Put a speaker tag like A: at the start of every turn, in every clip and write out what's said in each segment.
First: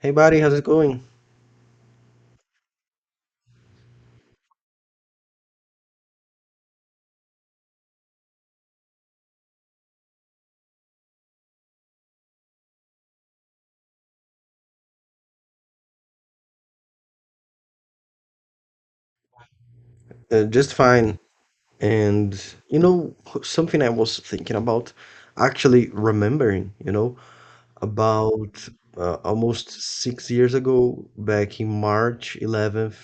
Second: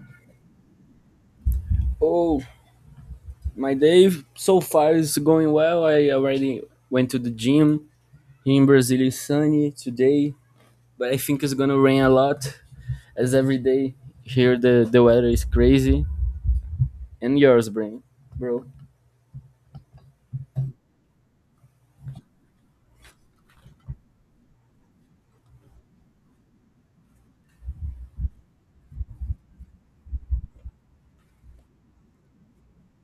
A: Hey, buddy, how's it going?
B: Oh, my day so far is going well. I already went to the gym. Here in Brazil it's sunny today, but I think it's gonna rain a lot as every day here the weather is crazy. And yours, bro.
A: Just fine. And you know, something I was thinking about, actually remembering, you know, about almost 6 years ago, back in March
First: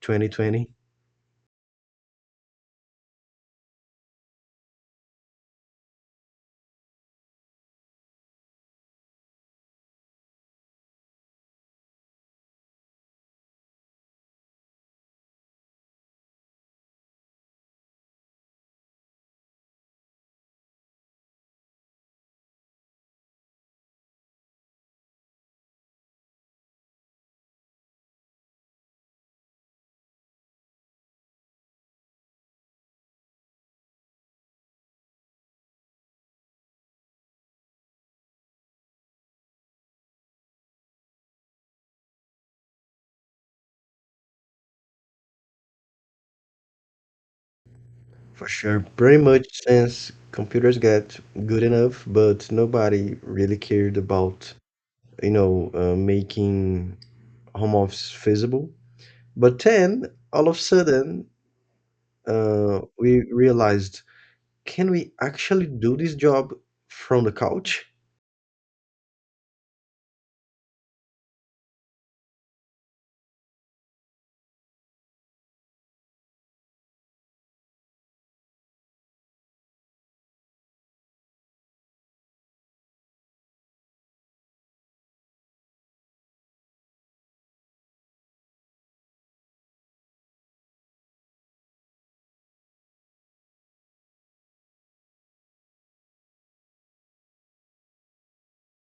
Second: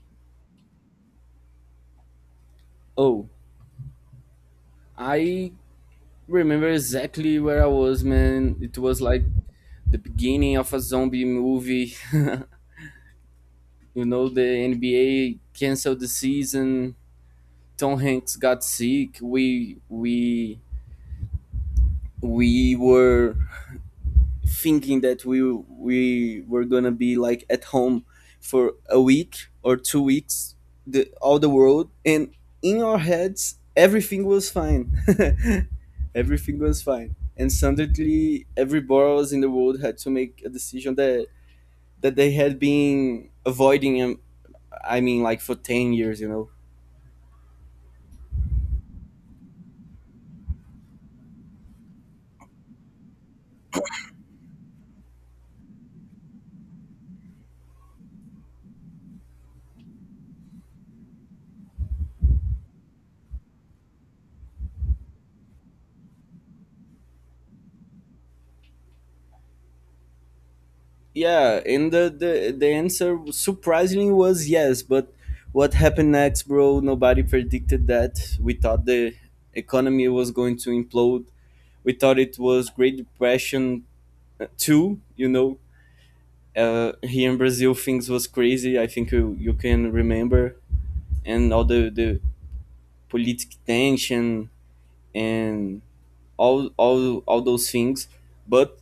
A: 11th, 2020.
B: Oh, I remember exactly where I was, man. It was like the beginning of a zombie movie. You know, the NBA canceled the season. Tom Hanks got sick. We were thinking that we were gonna be like at home for a week or 2 weeks, the all the world, and in our heads everything was fine. Everything was fine, and suddenly every boroughs in the world had to make a decision that they had been avoiding, I mean, like, for 10 years.
A: For sure, pretty much since computers got good enough, but nobody really cared about, you know, making home office feasible. But then, all of a sudden, we realized can we actually do this job from the couch?
B: Yeah, and the answer surprisingly was yes, but what happened next, bro, nobody predicted that. We thought the economy was going to implode. We thought it was great depression, too, you know. Here in Brazil things was crazy. I think you can remember, and all the political tension and all those things. But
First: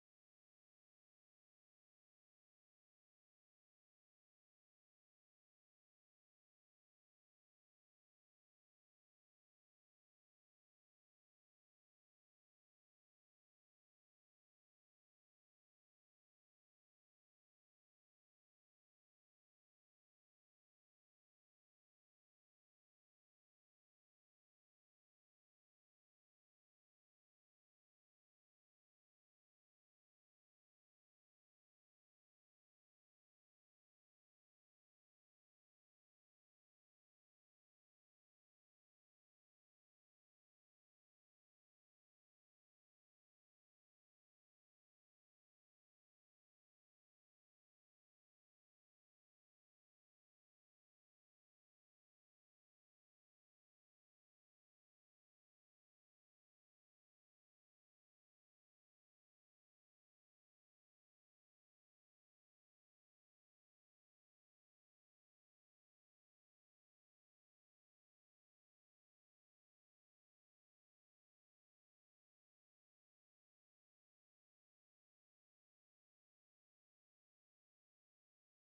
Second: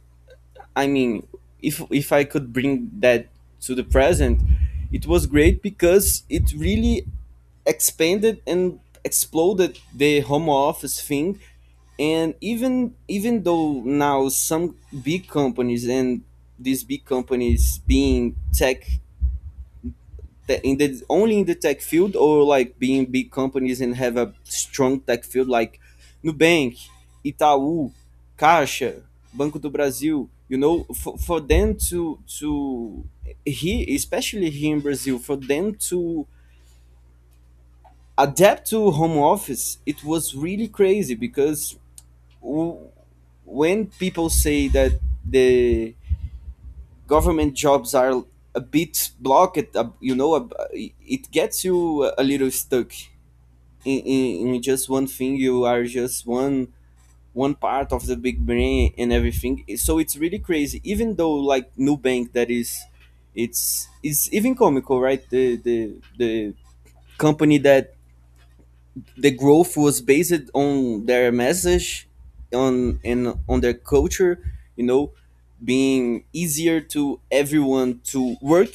B: I mean, if I could bring that to the present, it was great because it really expanded and exploded the home office thing. And even though now some big companies, and these big companies being tech, in the only in the tech field, or like being big companies and have a strong tech field like Nubank, Itaú, Caixa, Banco do Brasil. You know, for them to here, especially here in Brazil, for them to adapt to home office, it was really crazy, because w- when people say that the government jobs are a bit blocked, you know, it gets you a little stuck in just one thing. You are just one part of the big brain and everything, so it's really crazy. Even though like Nubank, that is, it's even comical, right? The company that the growth was based on their message on and on their culture, you know, being easier to everyone to work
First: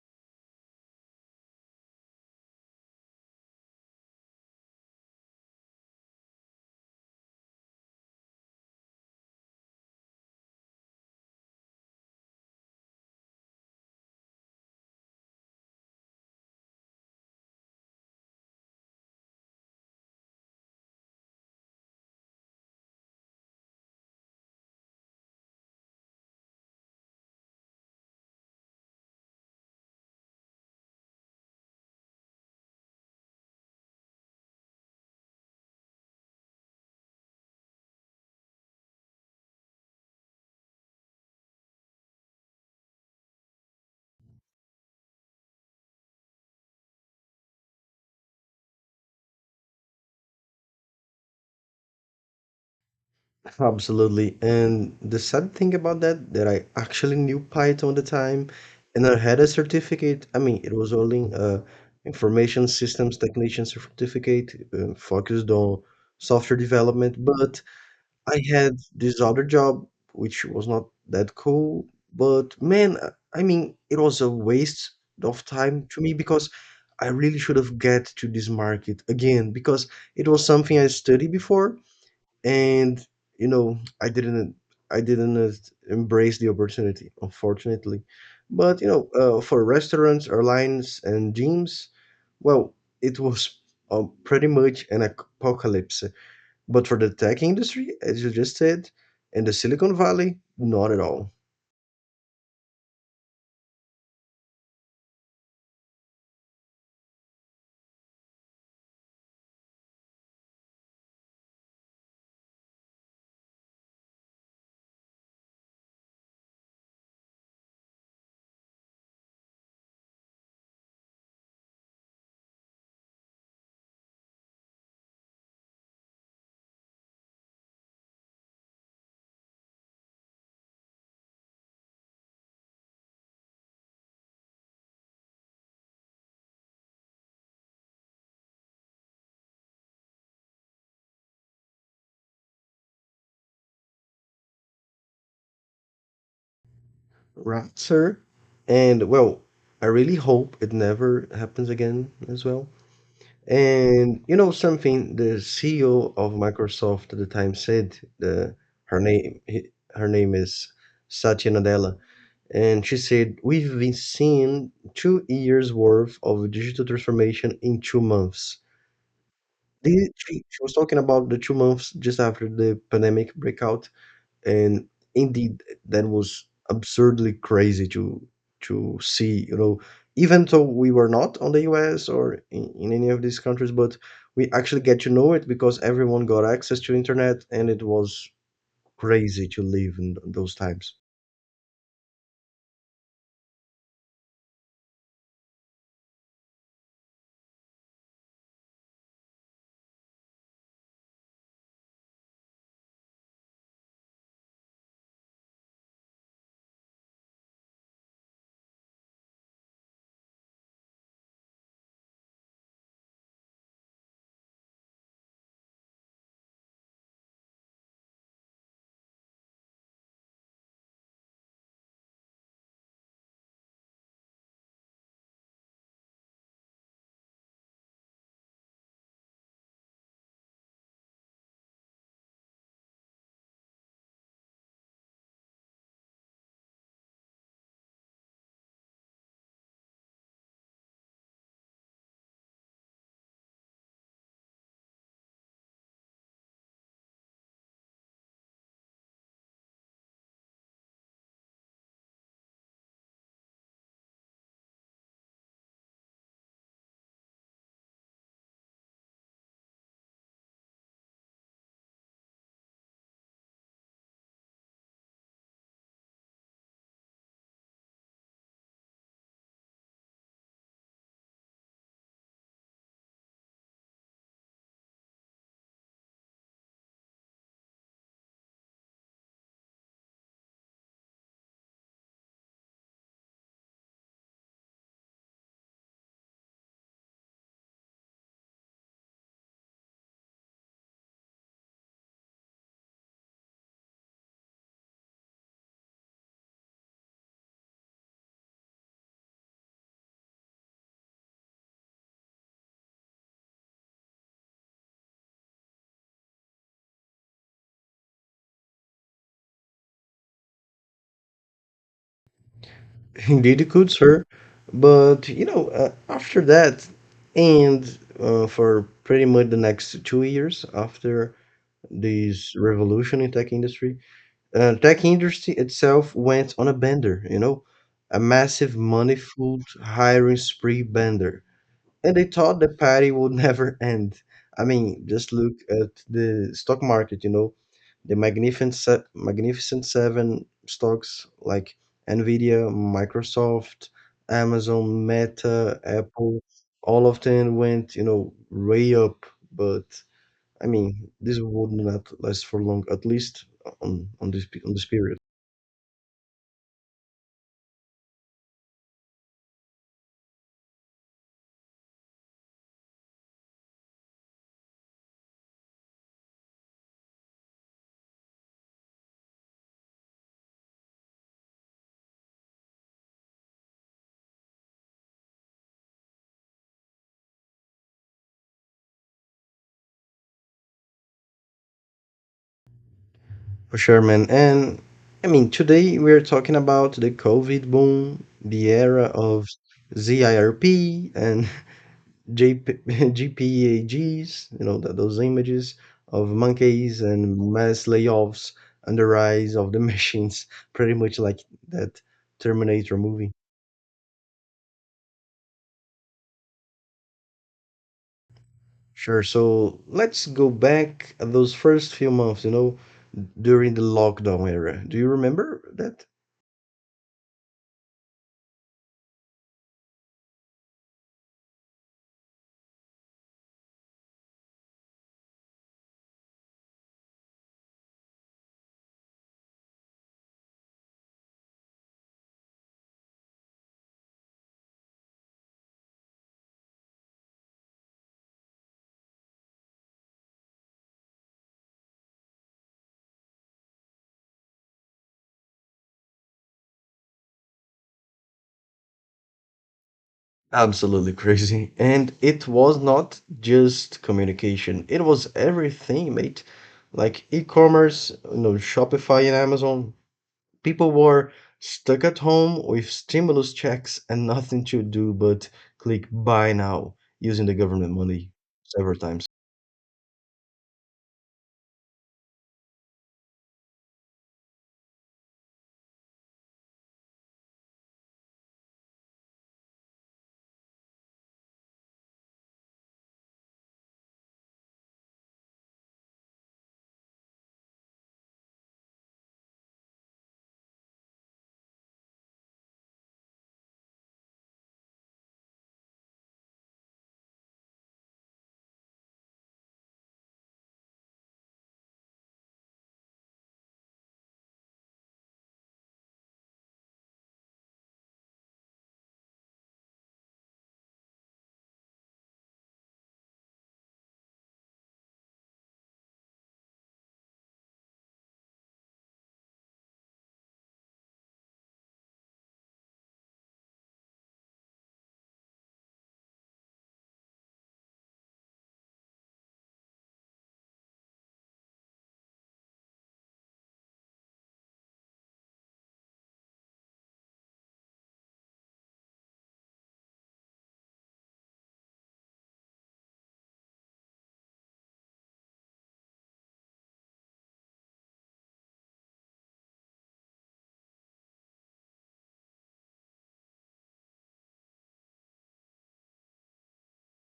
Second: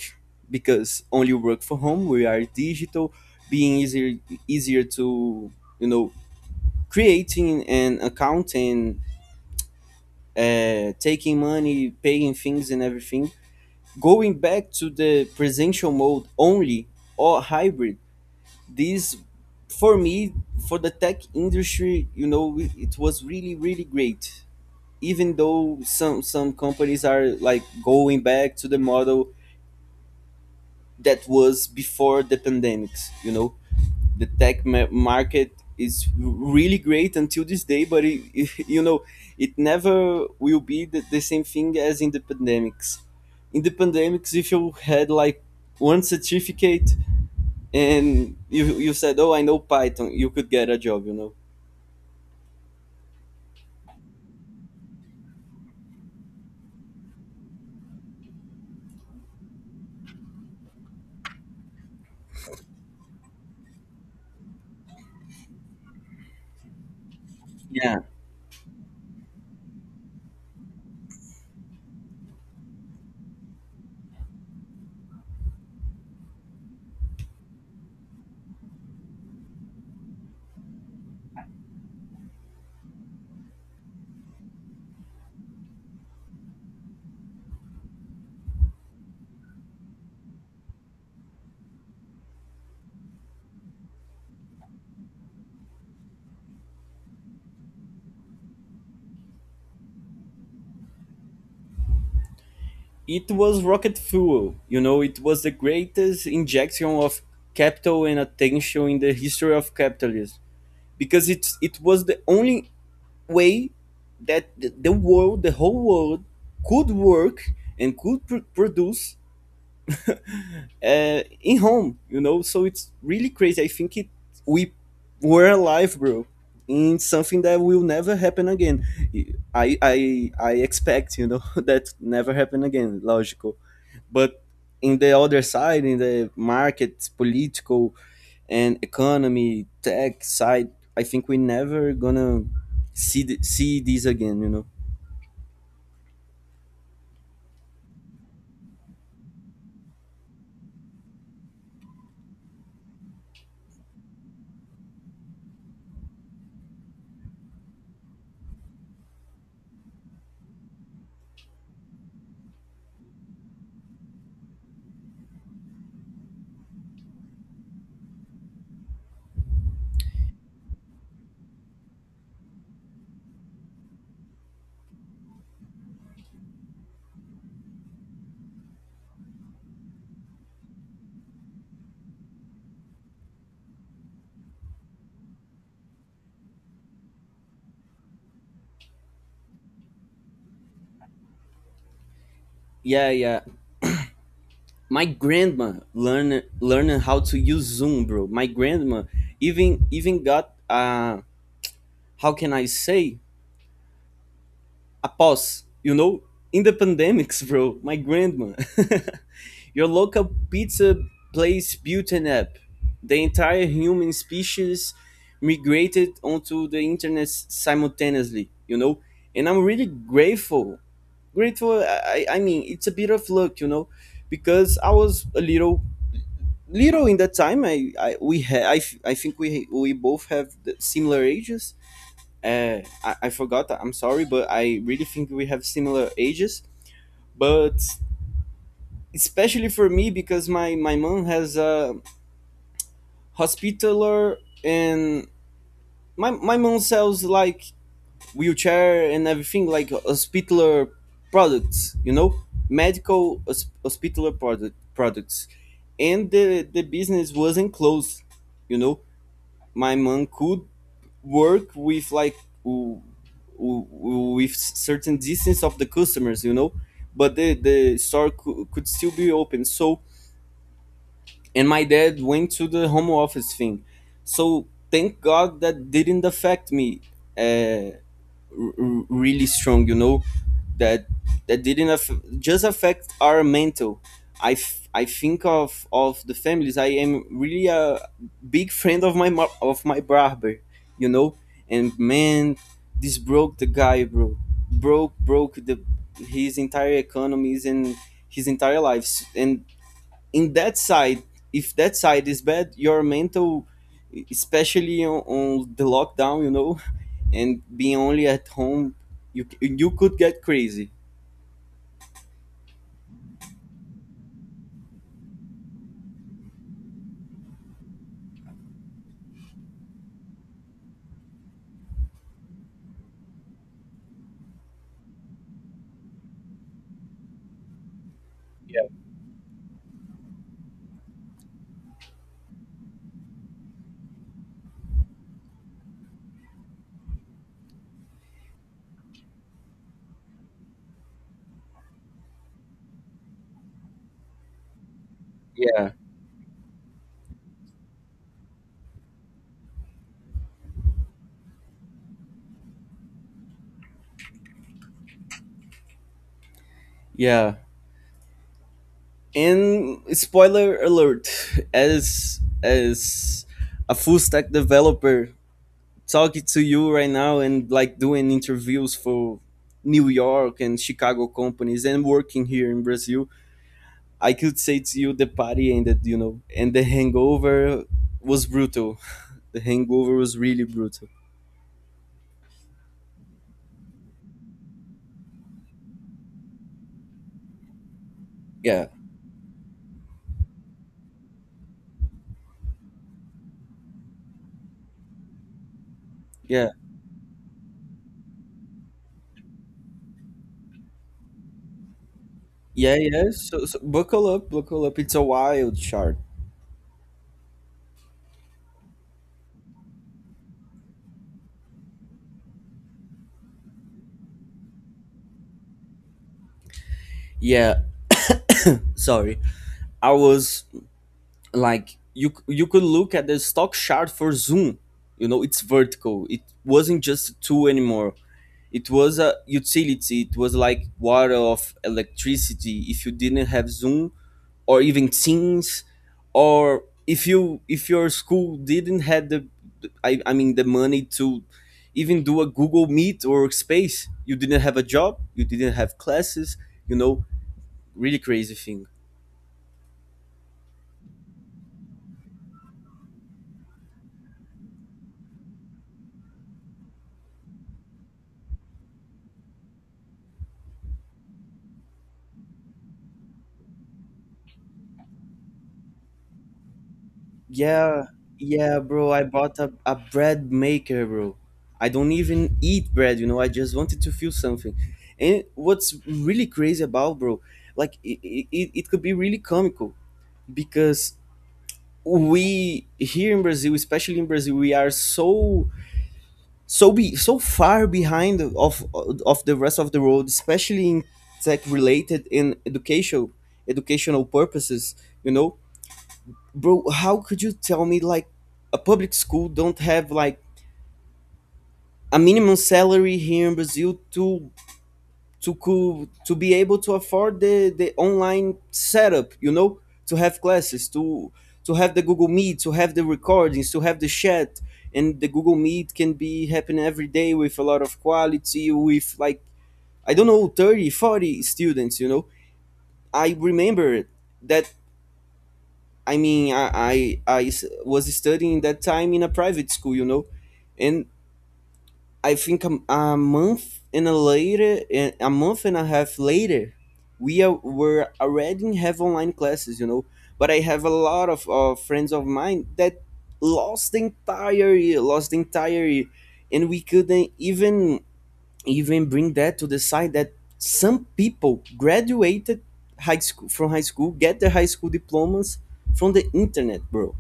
B: because only work from home. We are digital, being easier, easier to, you know, creating an account, and taking money, paying things, and everything. Going back to the presential mode only or hybrid, this for me, for the tech industry, you know, it was really, really great. Even though some companies are like going back to the model that was before the pandemics, you know, the tech market is really great until this day, but it, you know, it never will be the same thing as in the pandemics. In the pandemics, if you had like one certificate and you said, oh, I know Python, you could get a job, you know.
A: Absolutely. And the sad thing about that, that I actually knew Python at the time and I had a certificate. I mean, it was only a information systems technician certificate focused on software development, but
B: Yeah,
A: I had this other job which was not that cool, but man, I mean, it was a waste of time to me because I really should have get to this market again because it was something I studied before and you know, I didn't embrace the opportunity, unfortunately. But you know, for restaurants, airlines, and gyms, well, it was pretty much an apocalypse. But for the tech industry, as you just said, and the Silicon Valley, not at all.
B: it was rocket fuel. You know, it was the greatest injection of capital and attention in the history of capitalism, because it was the only way that the world, the whole world, could work and could produce, in home. You know, so it's really crazy. I think it, we were alive, bro, in something that will never happen again. I expect, you know, that never happen again. Logical, but in the other side, in the markets, political and economy, tech side, I think we never gonna see see these again. You know?
A: Right, sir. And well, I really hope it never happens again as well. And you know something, the CEO of Microsoft at the time said, her name he- her name is Satya Nadella, and she said, "We've been seeing 2 years worth of digital transformation in 2 months." They, she was talking about the 2 months just after the pandemic breakout, and indeed that was absurdly crazy to see, you know, even though we were not on the US or in any of these countries, but we actually get to know it because everyone got access to internet, and it was crazy to live in those times.
B: Yeah, yeah. My grandma learning how to use Zoom, bro. My grandma even got, uh, how can I say, a pause. You know, in the pandemics, bro, my grandma. Your local pizza place built an app. The entire human species migrated onto the internet simultaneously, you know? And I'm really grateful. Grateful, I mean, it's a bit of luck, you know? Because I was a little, little in that time. I, I, I think we both have the similar ages, I forgot. I'm sorry, but I really think we have similar ages. But especially for me, because my mom has a hospitaler, and my mom sells like wheelchair and everything like hospitaler products. You know, medical hospitaler products, and the business wasn't closed. You know, my mom could work with like w- with certain distance of the customers, you know, but the store could still be open. So and my dad went to the home office thing, so thank god that didn't affect me, uh, really strong, you know, that didn't just affect our mental. I think of the families. I am really a big friend of my of my barber, you know, and, man, this broke the guy, bro, broke, the his entire economies and his entire lives. And in that side, if that side is bad, your mental, especially on the lockdown, you know, and being only at home, you could get crazy.
A: Indeed it could, sir. But you know, after that, and for pretty much the next 2 years after this revolution in tech industry. Tech industry itself went on a bender, you know, a massive money-fueled hiring spree bender. And they thought the party would never end. I mean, just look at the stock market, you know, the magnificent seven stocks like Nvidia, Microsoft, Amazon, Meta,
B: Yeah,
A: Apple, all of them went, you know, way up. But I mean, this would not last for long, at least on this period.
B: yeah, and spoiler alert, as a full stack developer talking to you right now, and like doing interviews for New York and Chicago companies and working here in Brazil, I could say to you the party ended, you know, and the hangover was brutal. The hangover was really brutal.
A: For sure, man. And I mean, today we're talking about the COVID boom, the
B: Yeah,
A: era of ZIRP and JP, GPAGs, you know, th those images of
B: yeah,
A: monkeys and mass layoffs and the rise of the machines, pretty much like that
B: yeah,
A: Terminator
B: yeah.
A: movie.
B: So buckle up, buckle up. It's a wild chart.
A: Sure. So let's go back those first few months, you know, during the lockdown era. Do you remember that?
B: Yeah, sorry. I was like, you could look at the stock chart for Zoom. You know, it's vertical. It wasn't just a tool anymore. It was a utility. It was like water of electricity. If you didn't have Zoom, or even teens, or if you, if your school didn't had the, I mean, the money to even do a Google Meet or space, you didn't have a job, you didn't have classes. You know, really crazy thing.
A: Absolutely crazy. And it was not just communication, it was everything, mate. Like e-commerce, you know, Shopify and Amazon. People were stuck at home with stimulus checks and nothing to do but click buy now using the government
B: Yeah,
A: money
B: yeah,
A: several
B: bro, I
A: times.
B: bought a bread maker, bro. I don't even eat bread, you know, I just wanted to feel something. And what's really crazy about, bro, like it could be really comical, because we here in Brazil, especially in Brazil, we are so, so be so far behind of the rest of the world, especially in tech related in educational purposes. You know, bro, how could you tell me like a public school don't have like a minimum salary here in Brazil to to be able to afford the online setup, you know, to have classes, to have the Google Meet, to have the recordings, to have the chat, and the Google Meet can be happening every day with a lot of quality with like, I don't know, 30, 40 students, you know. I remember that, I mean, I was studying that time in a private school, you know. And I think a month and a later, eh, a month and a half later, were already have online classes, you know. But I have a lot of, friends of mine that lost the entire year, lost the entire year, and we couldn't even, even bring that to the side that some people graduated high school, from high school, get their high school diplomas from the internet, bro.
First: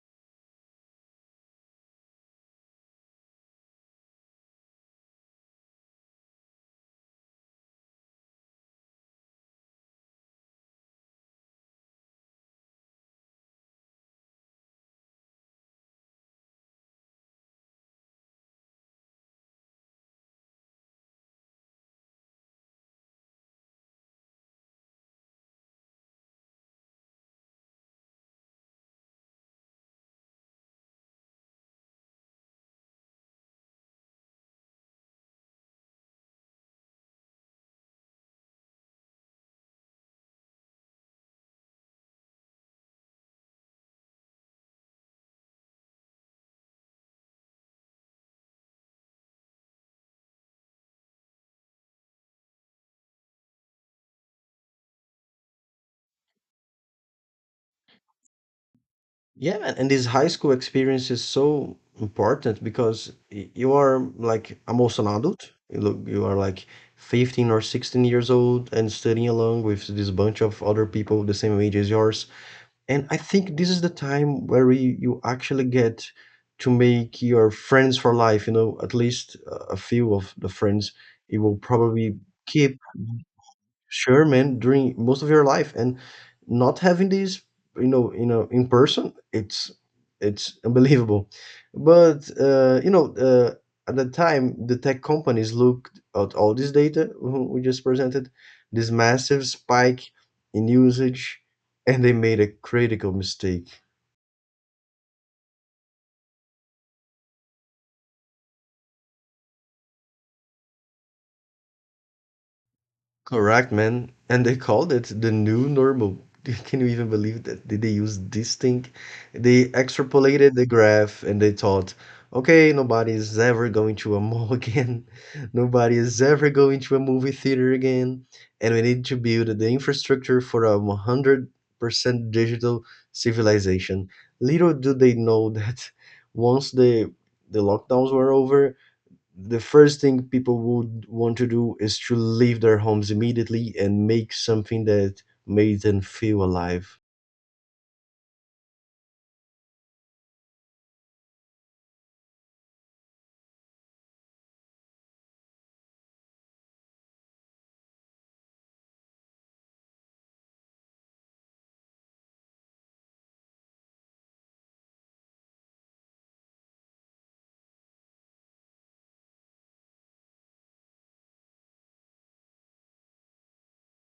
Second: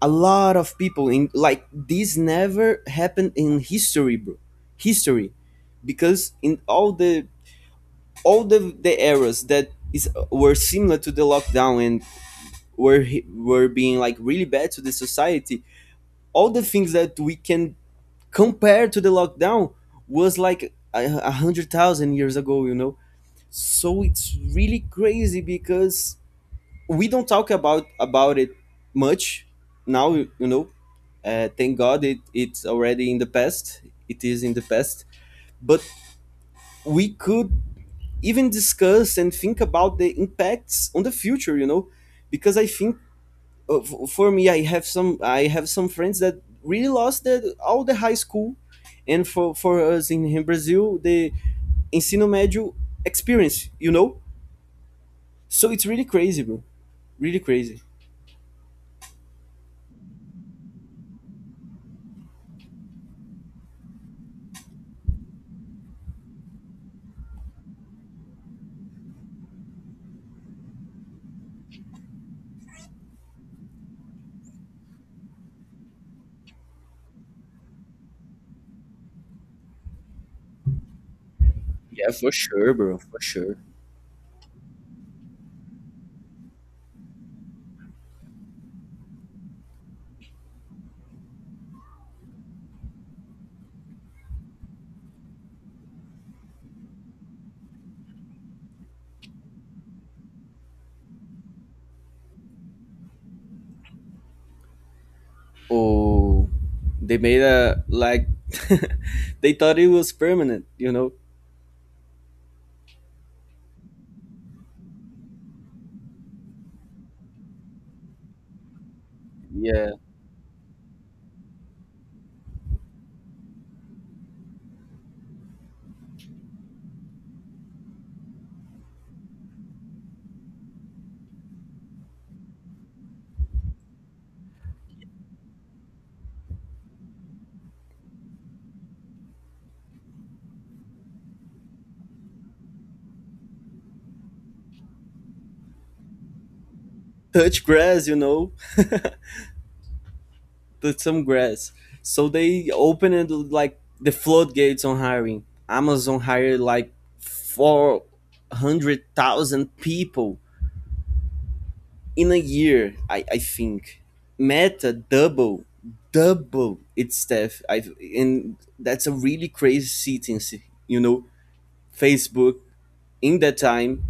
B: A lot of people in, like, this never happened in history, bro history, because in all the, all the eras that is, were similar to the lockdown, and were were being like really bad to the society, all the things that we can compare to the lockdown was like 100,000 years ago, you know. So it's really crazy, because we don't talk about it much now, you know. Thank God it's already in the past. It is in the past. But we could even discuss and think about the impacts on the future, you know, because I think, for me, I have some, I have some friends that really lost all the high school. And for us in Brazil, the ensino médio experience, you know. So it's really crazy, bro. Really crazy.
A: Yeah, and this high school experience is so important because you are like almost an adult. You look, you are like 15 or 16 years old and studying along with this bunch of other people the same age as yours. And I think this is the time where you actually get to make your friends for life, you know, at least a few of the friends you will
B: Yeah,
A: probably
B: for sure,
A: keep.
B: bro. For sure.
A: Sure, man, during most of your life, and not having these, you know, in person, it's unbelievable. But you know, at the time, the tech companies looked at all this data who we just presented, this massive spike in usage, and they made a critical mistake.
B: Oh, they made a like they thought it was permanent, you know.
A: Correct, man. And they called it the new normal. Can you even believe that? Did they use this thing? They
B: Yeah,
A: extrapolated the graph and they thought, okay, nobody is ever going to a mall again. Nobody is ever going to a movie theater again. And we need to build the infrastructure for a 100% digital civilization. Little do they know that, once the lockdowns were over, the first thing people would want to do is to leave their homes immediately and make something that made them feel alive.
B: touch grass, you know. Touch some grass. So they opened like the floodgates on hiring. Amazon hired like 400,000 people in a year, I think. Meta double its staff, I and that's a really crazy sentence, you know. Facebook in that time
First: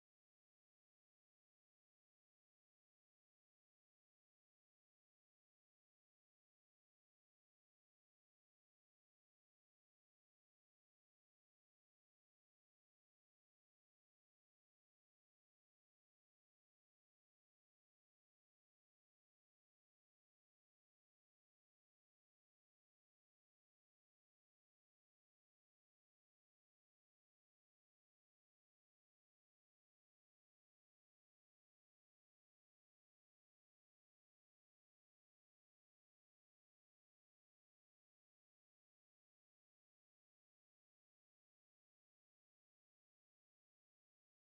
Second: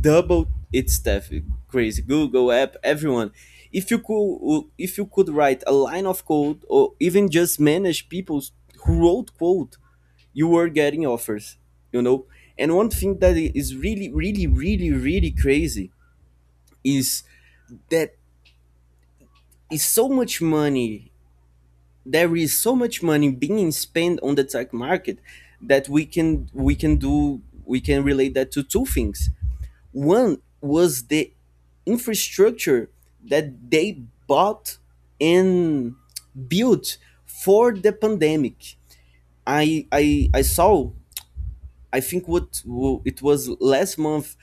B: double its staff. Crazy. Google app everyone. If you could, if you could write a line of code or even just manage people who wrote code, you were getting offers, you know. And one thing that is really, really, really, really crazy is that is so much money. There is so much money being spent on the tech market that we can, we can do we can relate that to two things. One was the infrastructure that they bought and built for the pandemic. I saw. I think it was last month.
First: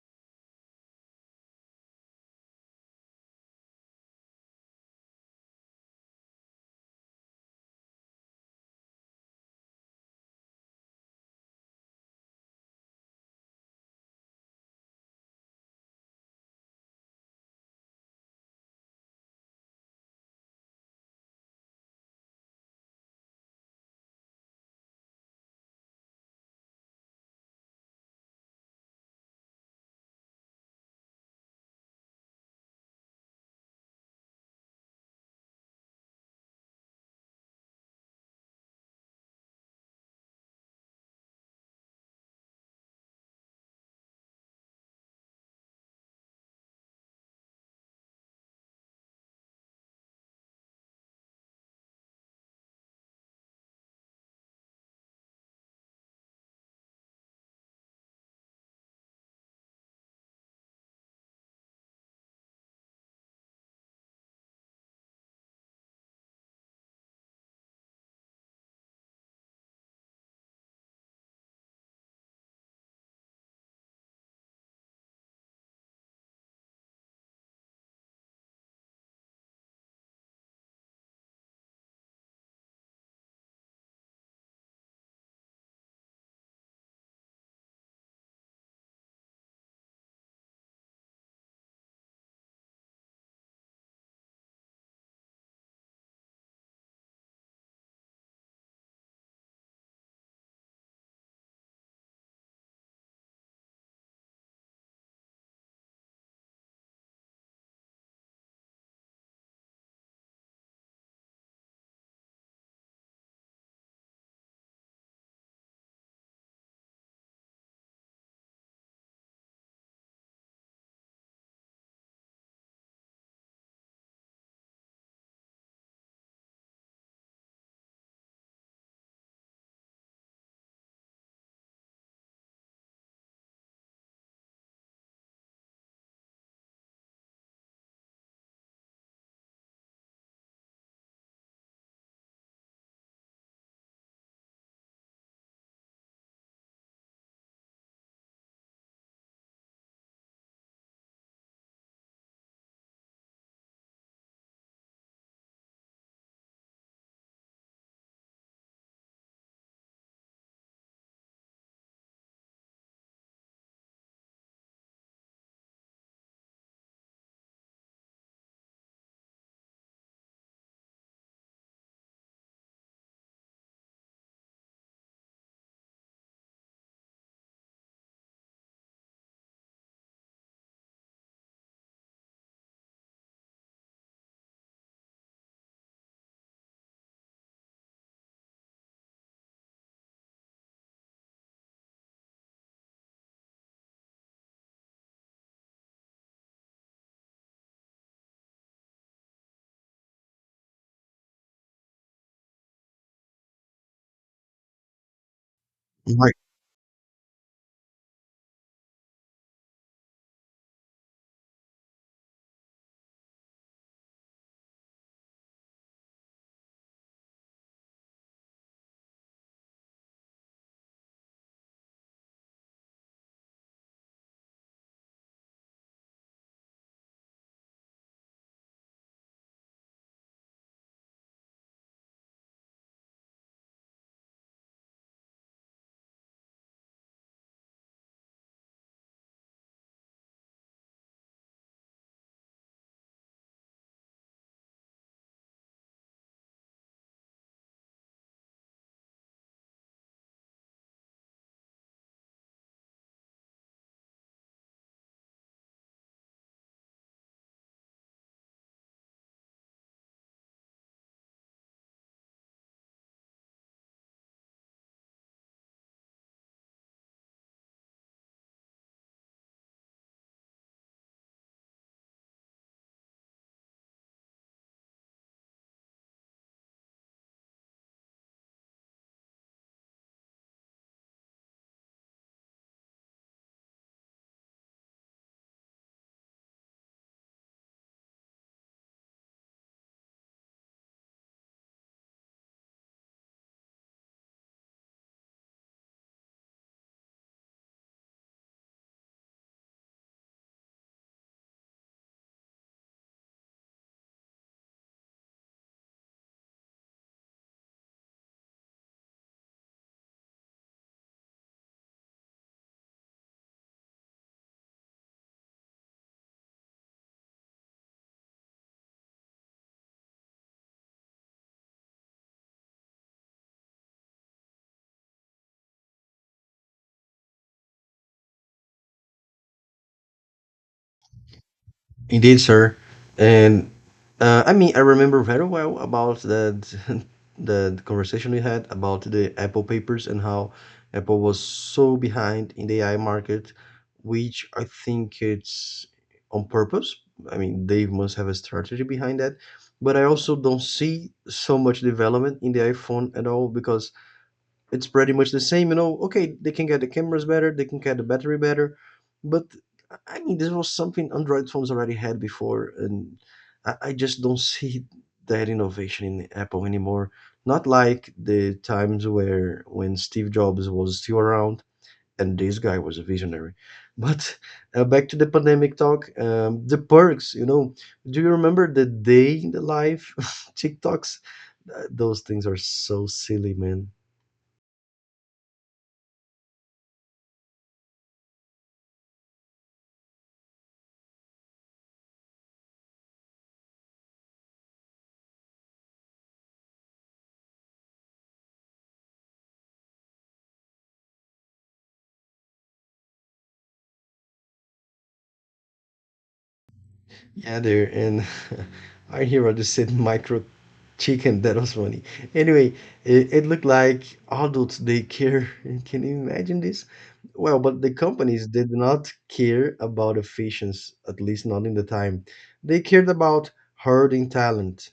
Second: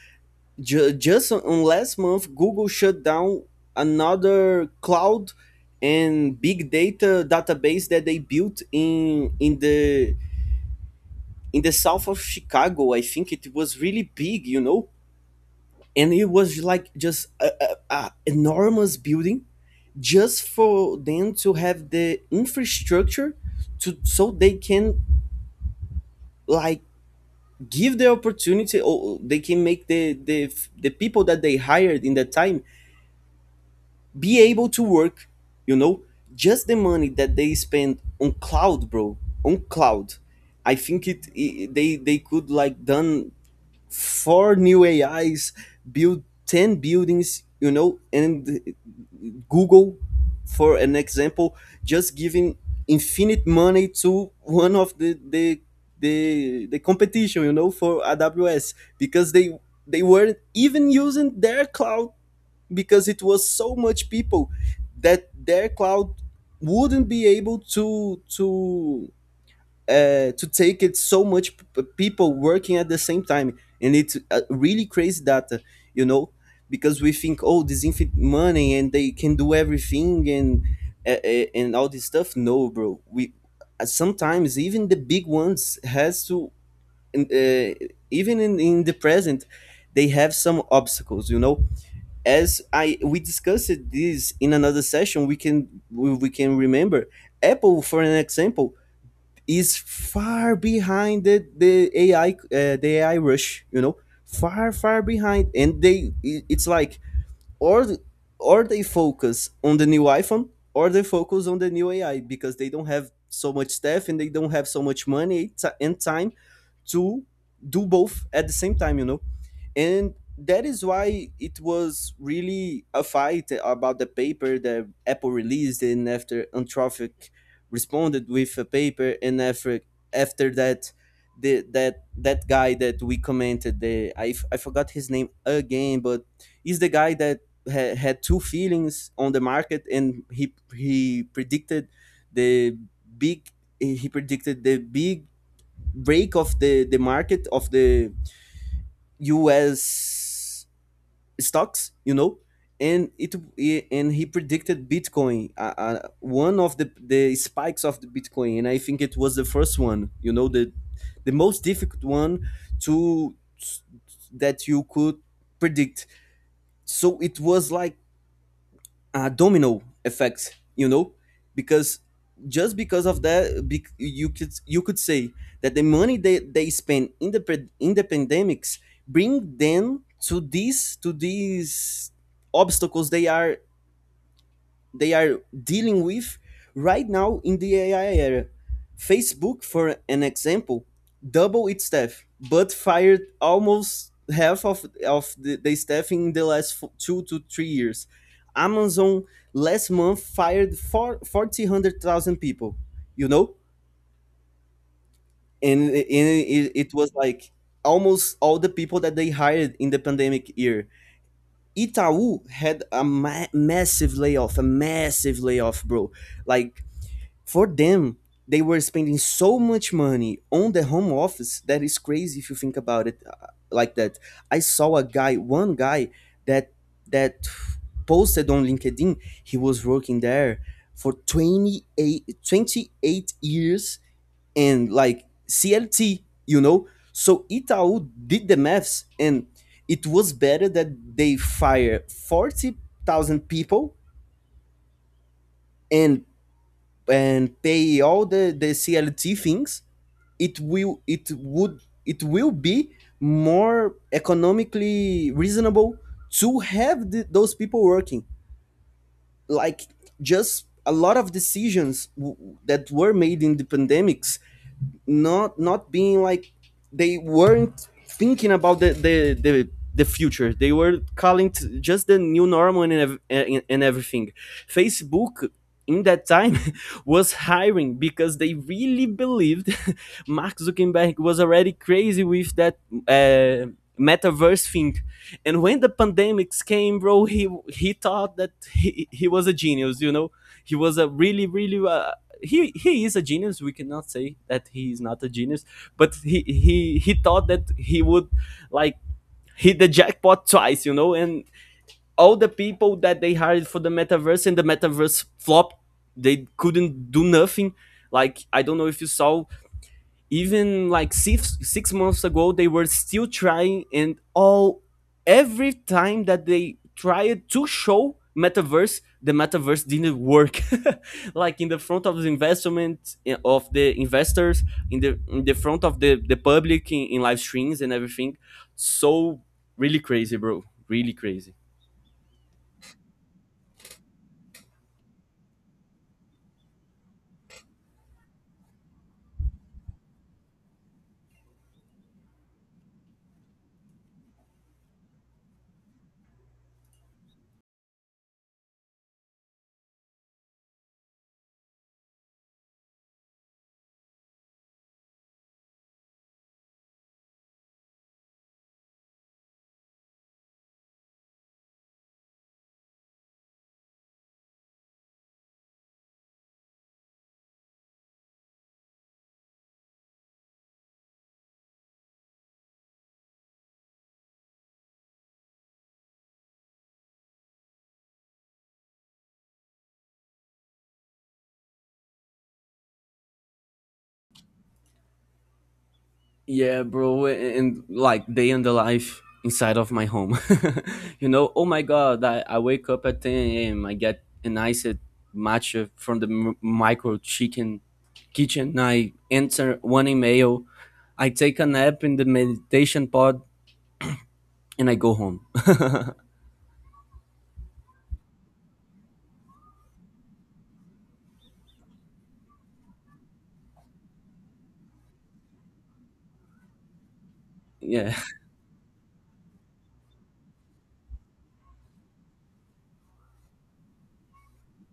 B: Just on last month, Google shut down another cloud and big data database that they built in the in the south of Chicago. I think it was really big. You know, and it was like just a enormous building just for them to have the infrastructure to so they can like give the opportunity, or they can make the the people that they hired in that time be able to work, you know. Just the money that they spend on cloud, bro, on cloud, I think they could like done four new AIs, build 10 buildings, you know. And Google, for an example, just giving infinite money to one of the competition, you know, for AWS, because they weren't even using their cloud because it was so much people that their cloud wouldn't be able to to take it, so much people working at the same time. And it's really crazy data, you know. Because we think, oh, this infinite money and they can do everything, and all this stuff. No, bro, we sometimes even the big ones has to uh, even in the present they have some obstacles, you know. As I we discussed this in another session, we can we can remember Apple, for an example, is far behind the AI the AI rush, you know, far, far behind. And it's like or or they focus on the new iPhone or they focus on the new AI, because they don't have so much staff and they don't have so much money and time to do both at the same time, you know. And that is why it was really a fight about the paper that Apple released, and after Anthropic responded with a paper. And after that, the that that guy that we commented, I forgot his name again, but he's the guy that had two feelings on the market, and he predicted the big he predicted the big break of the market of the U.S stocks, you know. And and he predicted Bitcoin, one of the spikes of the Bitcoin, and I think it was the first one, you know, the most difficult one to that you could predict. So it was like a domino effect, you know. Because just because of that, you could, you could say that the money they spend in in the pandemics bring them to these, to these obstacles they are, they are dealing with right now in the AI era. Facebook, for an example, doubled its staff, but fired almost half of the staff in the last 2 to 3 years. Amazon last month fired 4,000 people, you know. And it was like almost all the people that they hired in the pandemic year. Itaú had a massive layoff, a massive layoff, bro. Like for them, they were spending so much money on the home office, that is crazy if you think about it like that. I saw a guy, one guy that that posted on LinkedIn. He was working there for 28, 28 years and like CLT, you know. So Itaú did the maths, and it was better that they fire 40,000 people and and pay all the CLT things. It will, it would, it will be more economically reasonable to have those people working. Like just a lot of decisions that were made in the pandemics, not being like they weren't thinking about the future. They were calling t just the new normal, and and everything. Facebook in that time was hiring because they really believed. Mark Zuckerberg was already crazy with that uh, metaverse thing. And when the pandemics came, bro, he thought that he was a genius, you know. He was a really, really he is a genius. We cannot say that he is not a genius, but he thought that he would like hit the jackpot twice, you know. And all the people that they hired for the metaverse, and the metaverse flop, they couldn't do nothing. Like I don't know if you saw, even like 6 6 months ago, they were still trying. And all every time that they tried to show metaverse, the metaverse didn't work, like in the front of the investment of the investors, in the front of the public, in live streams and everything. So really crazy, bro. Really crazy.
A: Indeed, sir. And I mean, I remember very well about that, the conversation we had about the Apple papers and how Apple was so behind in the AI market, which I think it's on purpose. I mean, they must have a strategy behind that. But I also don't see so much development in the iPhone at all because it's pretty much the same, you know. Okay, they can get the cameras better, they can get the battery better, but I mean, this was something Android phones already had before, and I just don't see that innovation in Apple anymore. Not like the times where when Steve Jobs was still around and this guy was a visionary. But back to the pandemic talk, the perks, you know, do you remember the day in the life TikToks? Those things are so silly, man.
B: Yeah, bro, and like day and the life inside of my home. You know, oh my god, I wake up at 10 a.m. I get an iced matcha from micro chicken kitchen. I answer one email. I take a nap in the meditation pod and I go home.
A: Yeah, there. And our hero just said micro chicken. That was funny. Anyway, it looked like adults they care. Can you imagine this? Well, but the
B: Yeah.
A: companies did not care about efficiency, at least not in the time. They cared about hoarding talent.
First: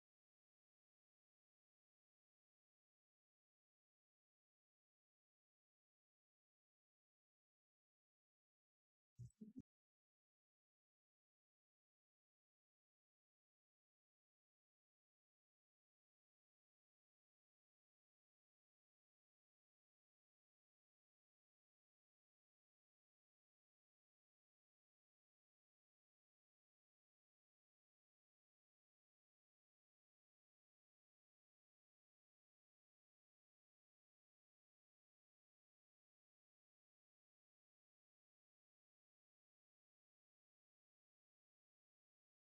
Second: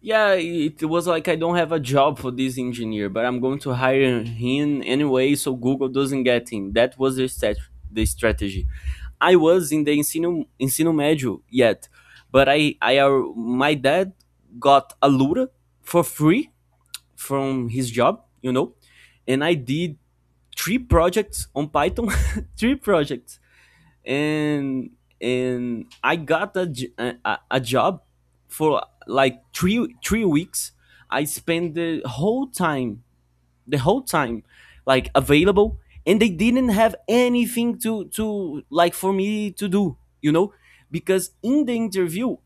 B: Yeah, it was like, I don't have a job for this engineer, but I'm going to hire him anyway, so Google doesn't get him. That was the strategy. I was in the ensino médio yet, but my dad got a Lura for free from his job, you know. And I did three projects on Python, three projects. and and I got a, a job for like three weeks. I spent the whole time, the whole time, like, available, and they didn't have anything to like for me to do, you know. Because in the interview,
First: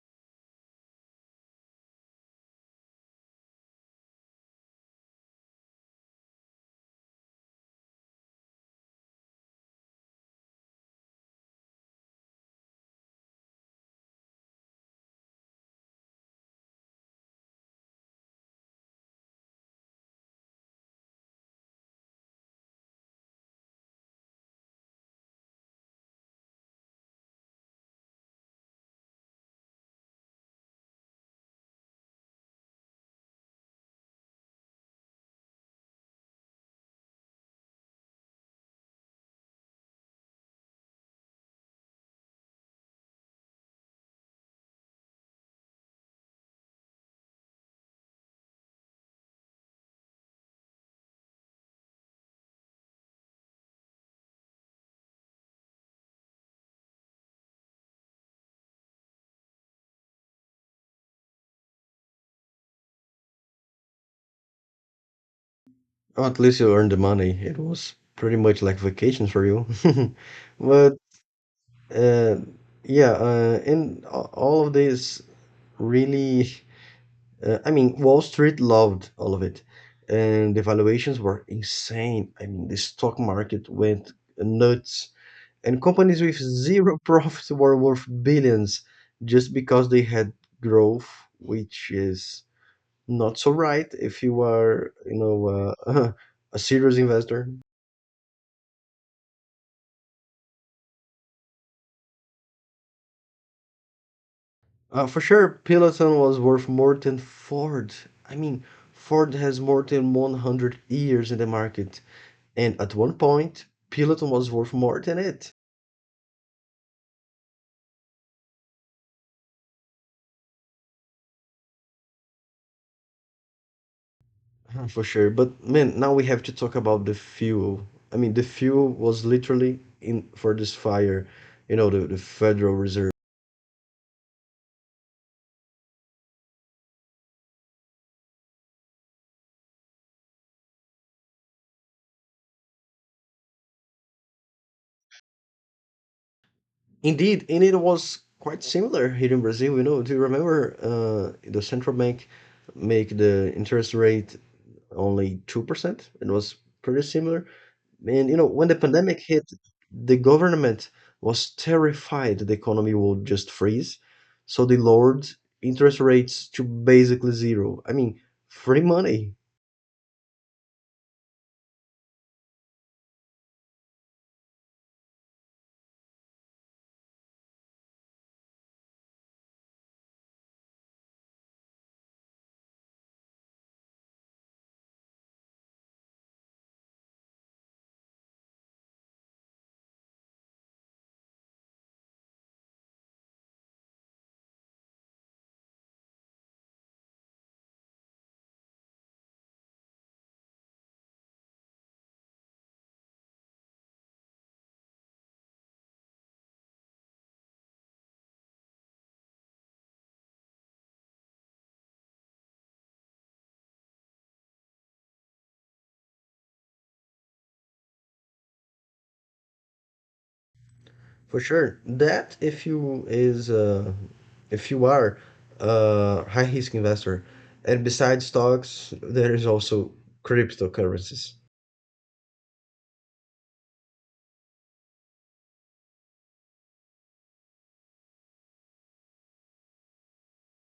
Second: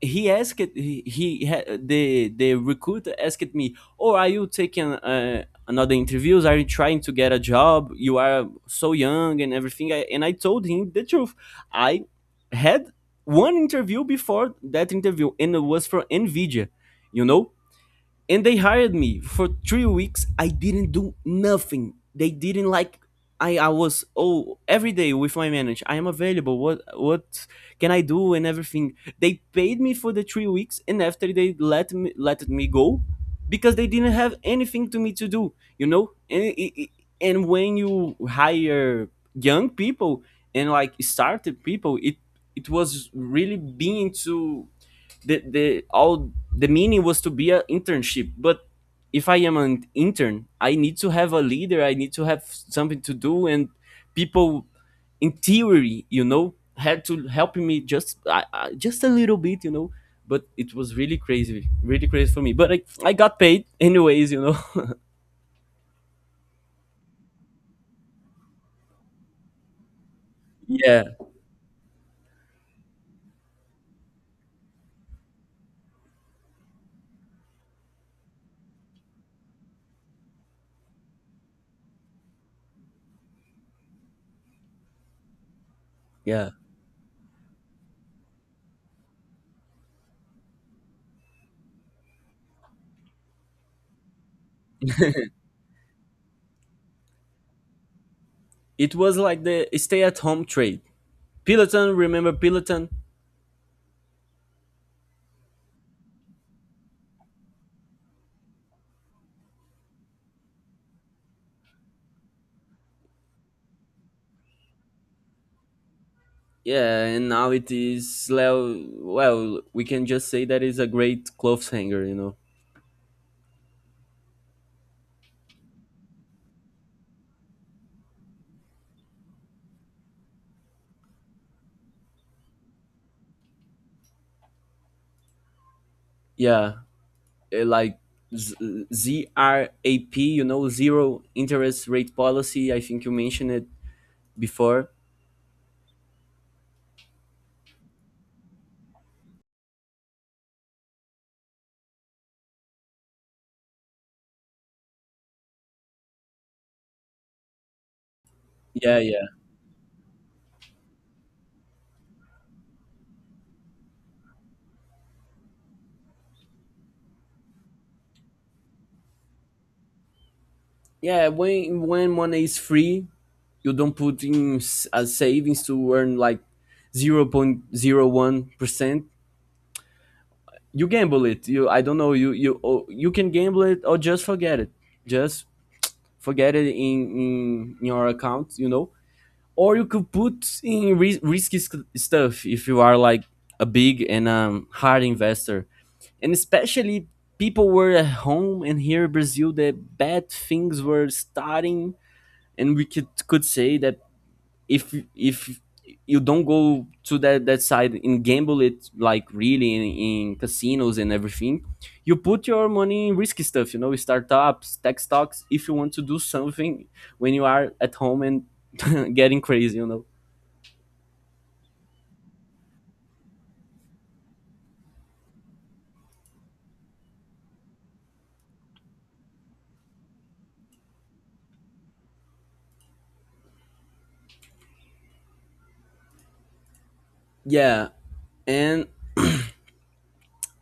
B: he asked he ha- the recruiter asked me, oh, are you taking another interviews, are you trying to get a job, you are so young and everything. And I told him the truth. I had one interview before that interview and it was for Nvidia, you know. And they hired me for 3 weeks. I didn't do nothing. They didn't like. I was, oh, every day with my manager, I am available. What can I do and everything. They paid me for the 3 weeks, and after they let me go because they didn't have anything to me to do, you know. And when you hire young people and like startup people, it was really being to the all the meaning was to be an internship. But if I am an intern, I need to have a leader, I need to have something to do. And people, in theory, you know, had to help me just I just a little bit, you know. But it was really crazy, really crazy for me, but I got paid anyways, you know.
A: Or at least you earned the money. It was pretty much like vacation for you. But
B: Yeah.
A: uh, yeah, and all of this really. I mean, Wall Street loved all of it, and the valuations were insane. I mean, the stock market went nuts, and companies with
B: Yeah,
A: zero profits were worth billions just because they had growth, which is not so right if you are, you know, a serious investor.
B: it was like the stay at home trade. Peloton, remember Peloton?
A: For sure, Peloton was worth more than Ford. I mean, Ford has more than 100 years in the market. And at one point, Peloton was worth more than it.
B: Yeah, and now it is, well, well, we can just say that it's a great clotheshanger, you know.
A: For sure. But man, now we have to talk about the fuel. I mean, the fuel was literally in for this fire, you know, the Federal Reserve.
B: Yeah, like Z- ZRAP, you know, zero interest rate policy. I think you mentioned it before.
A: Indeed, and it was quite similar here in Brazil. You know, do you remember the central bank make the interest rate only 2%? It was pretty similar. Man, you know, when the
B: Yeah,
A: pandemic
B: yeah,
A: hit, the government was terrified the economy would just freeze, so they lowered interest rates to basically zero. I mean, free money
B: yeah. When money is free, you don't put in as savings to earn like 0 point 0.01%. You gamble it. You, I don't know. You Oh, you can gamble it or just forget it. Just forget it in your account, you know. Or you could put in risky stuff if you are like a big and hard investor. And especially people were at home and here in Brazil, the bad things were starting. And we could say that if you don't go to that side and gamble it like really in casinos and everything, you put your money in risky stuff, you know, startups, tech stocks, if you want to do something when you are at home and getting crazy, you know.
A: for sure. That if you is if you are a high risk investor, and besides stocks, there is also cryptocurrencies.
B: Yeah, and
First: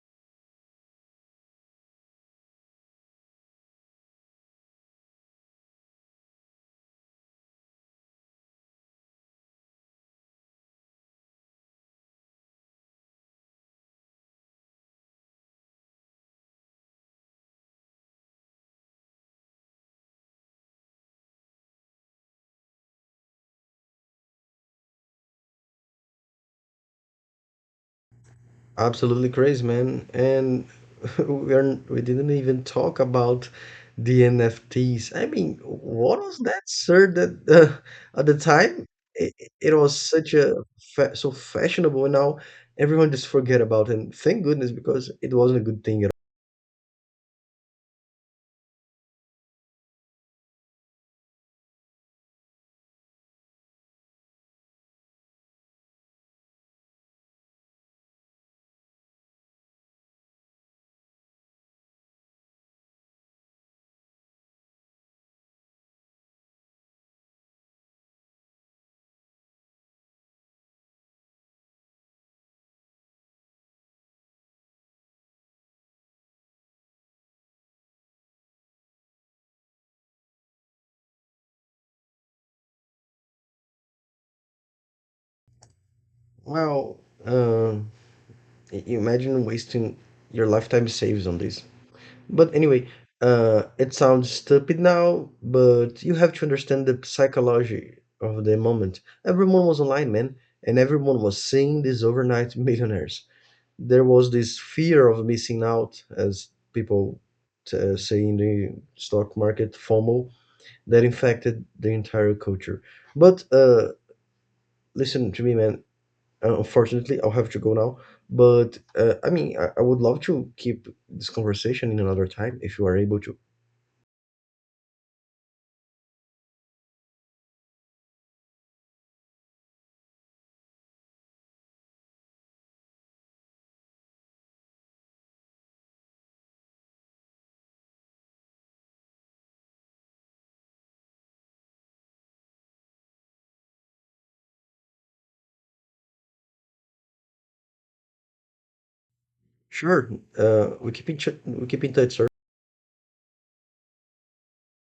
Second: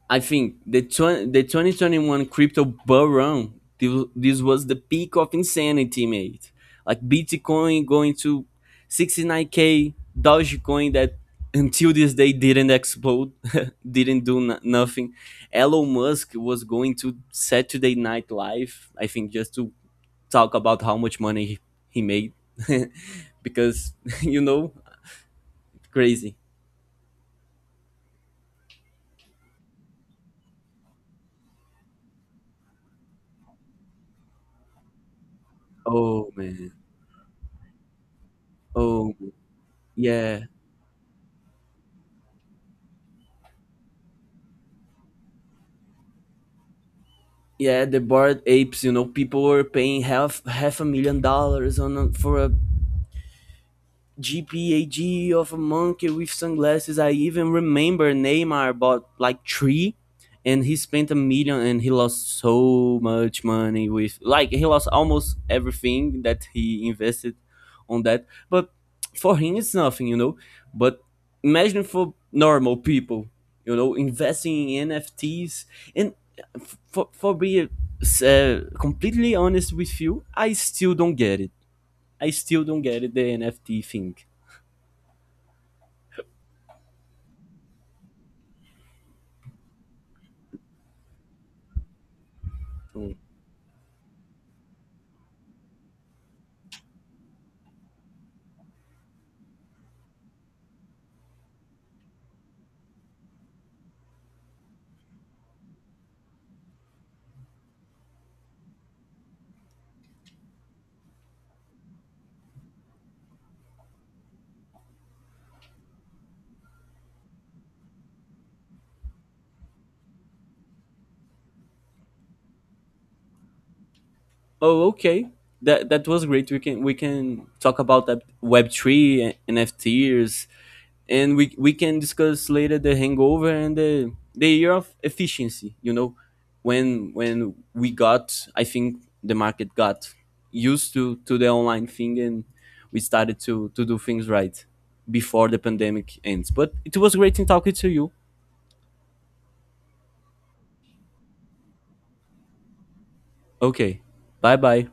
B: I think the 2021 crypto bull run, this was the peak of insanity, mate. Like Bitcoin going to 69k, Dogecoin that until this day didn't explode, didn't do nothing. Elon Musk was going to Saturday Night Live, I think, just to talk about how much money he made. Because, you know, crazy.
A: Absolutely crazy, man. And we didn't even talk about the NFTs. I mean, what
B: Oh,
A: was that,
B: man.
A: sir? That at the time
B: Oh,
A: it, it was such
B: yeah.
A: a fa so fashionable, and now everyone just forget about it. And thank goodness because it wasn't a good thing at
B: Yeah, the board apes. You know, people were paying half $1 million on a, for a GPAG of a monkey with sunglasses. I even remember Neymar bought like three, and he spent a million and he lost so much money with, like, he lost almost everything that he invested on that. But for him it's nothing, you know. But imagine for normal people, you know, investing in N F Ts. And for being completely honest with you, I still don't get it. I still don't get it, the NFT thing.
A: all. Well, imagine wasting your lifetime saves on this. But anyway,
B: Cool.
A: it sounds stupid now, but you have to understand the psychology of the moment. Everyone was online, man, and everyone was seeing these overnight millionaires. There was this fear of missing out, as people say in the stock market, FOMO, that infected the entire culture. But listen to me, man. Unfortunately, I'll have to go now. But I mean, I would love to keep this conversation in another time if you are able to.
B: Oh, okay. That that was great. We can, we can talk about that Web three and NFTs, and we can discuss later the hangover and the year of efficiency. You know, when we got, I think the market got used to the online thing, and we started to do things right before the pandemic ends. But it was great in talking to you.
A: Sure. We keep in touch,
B: Okay, bye bye.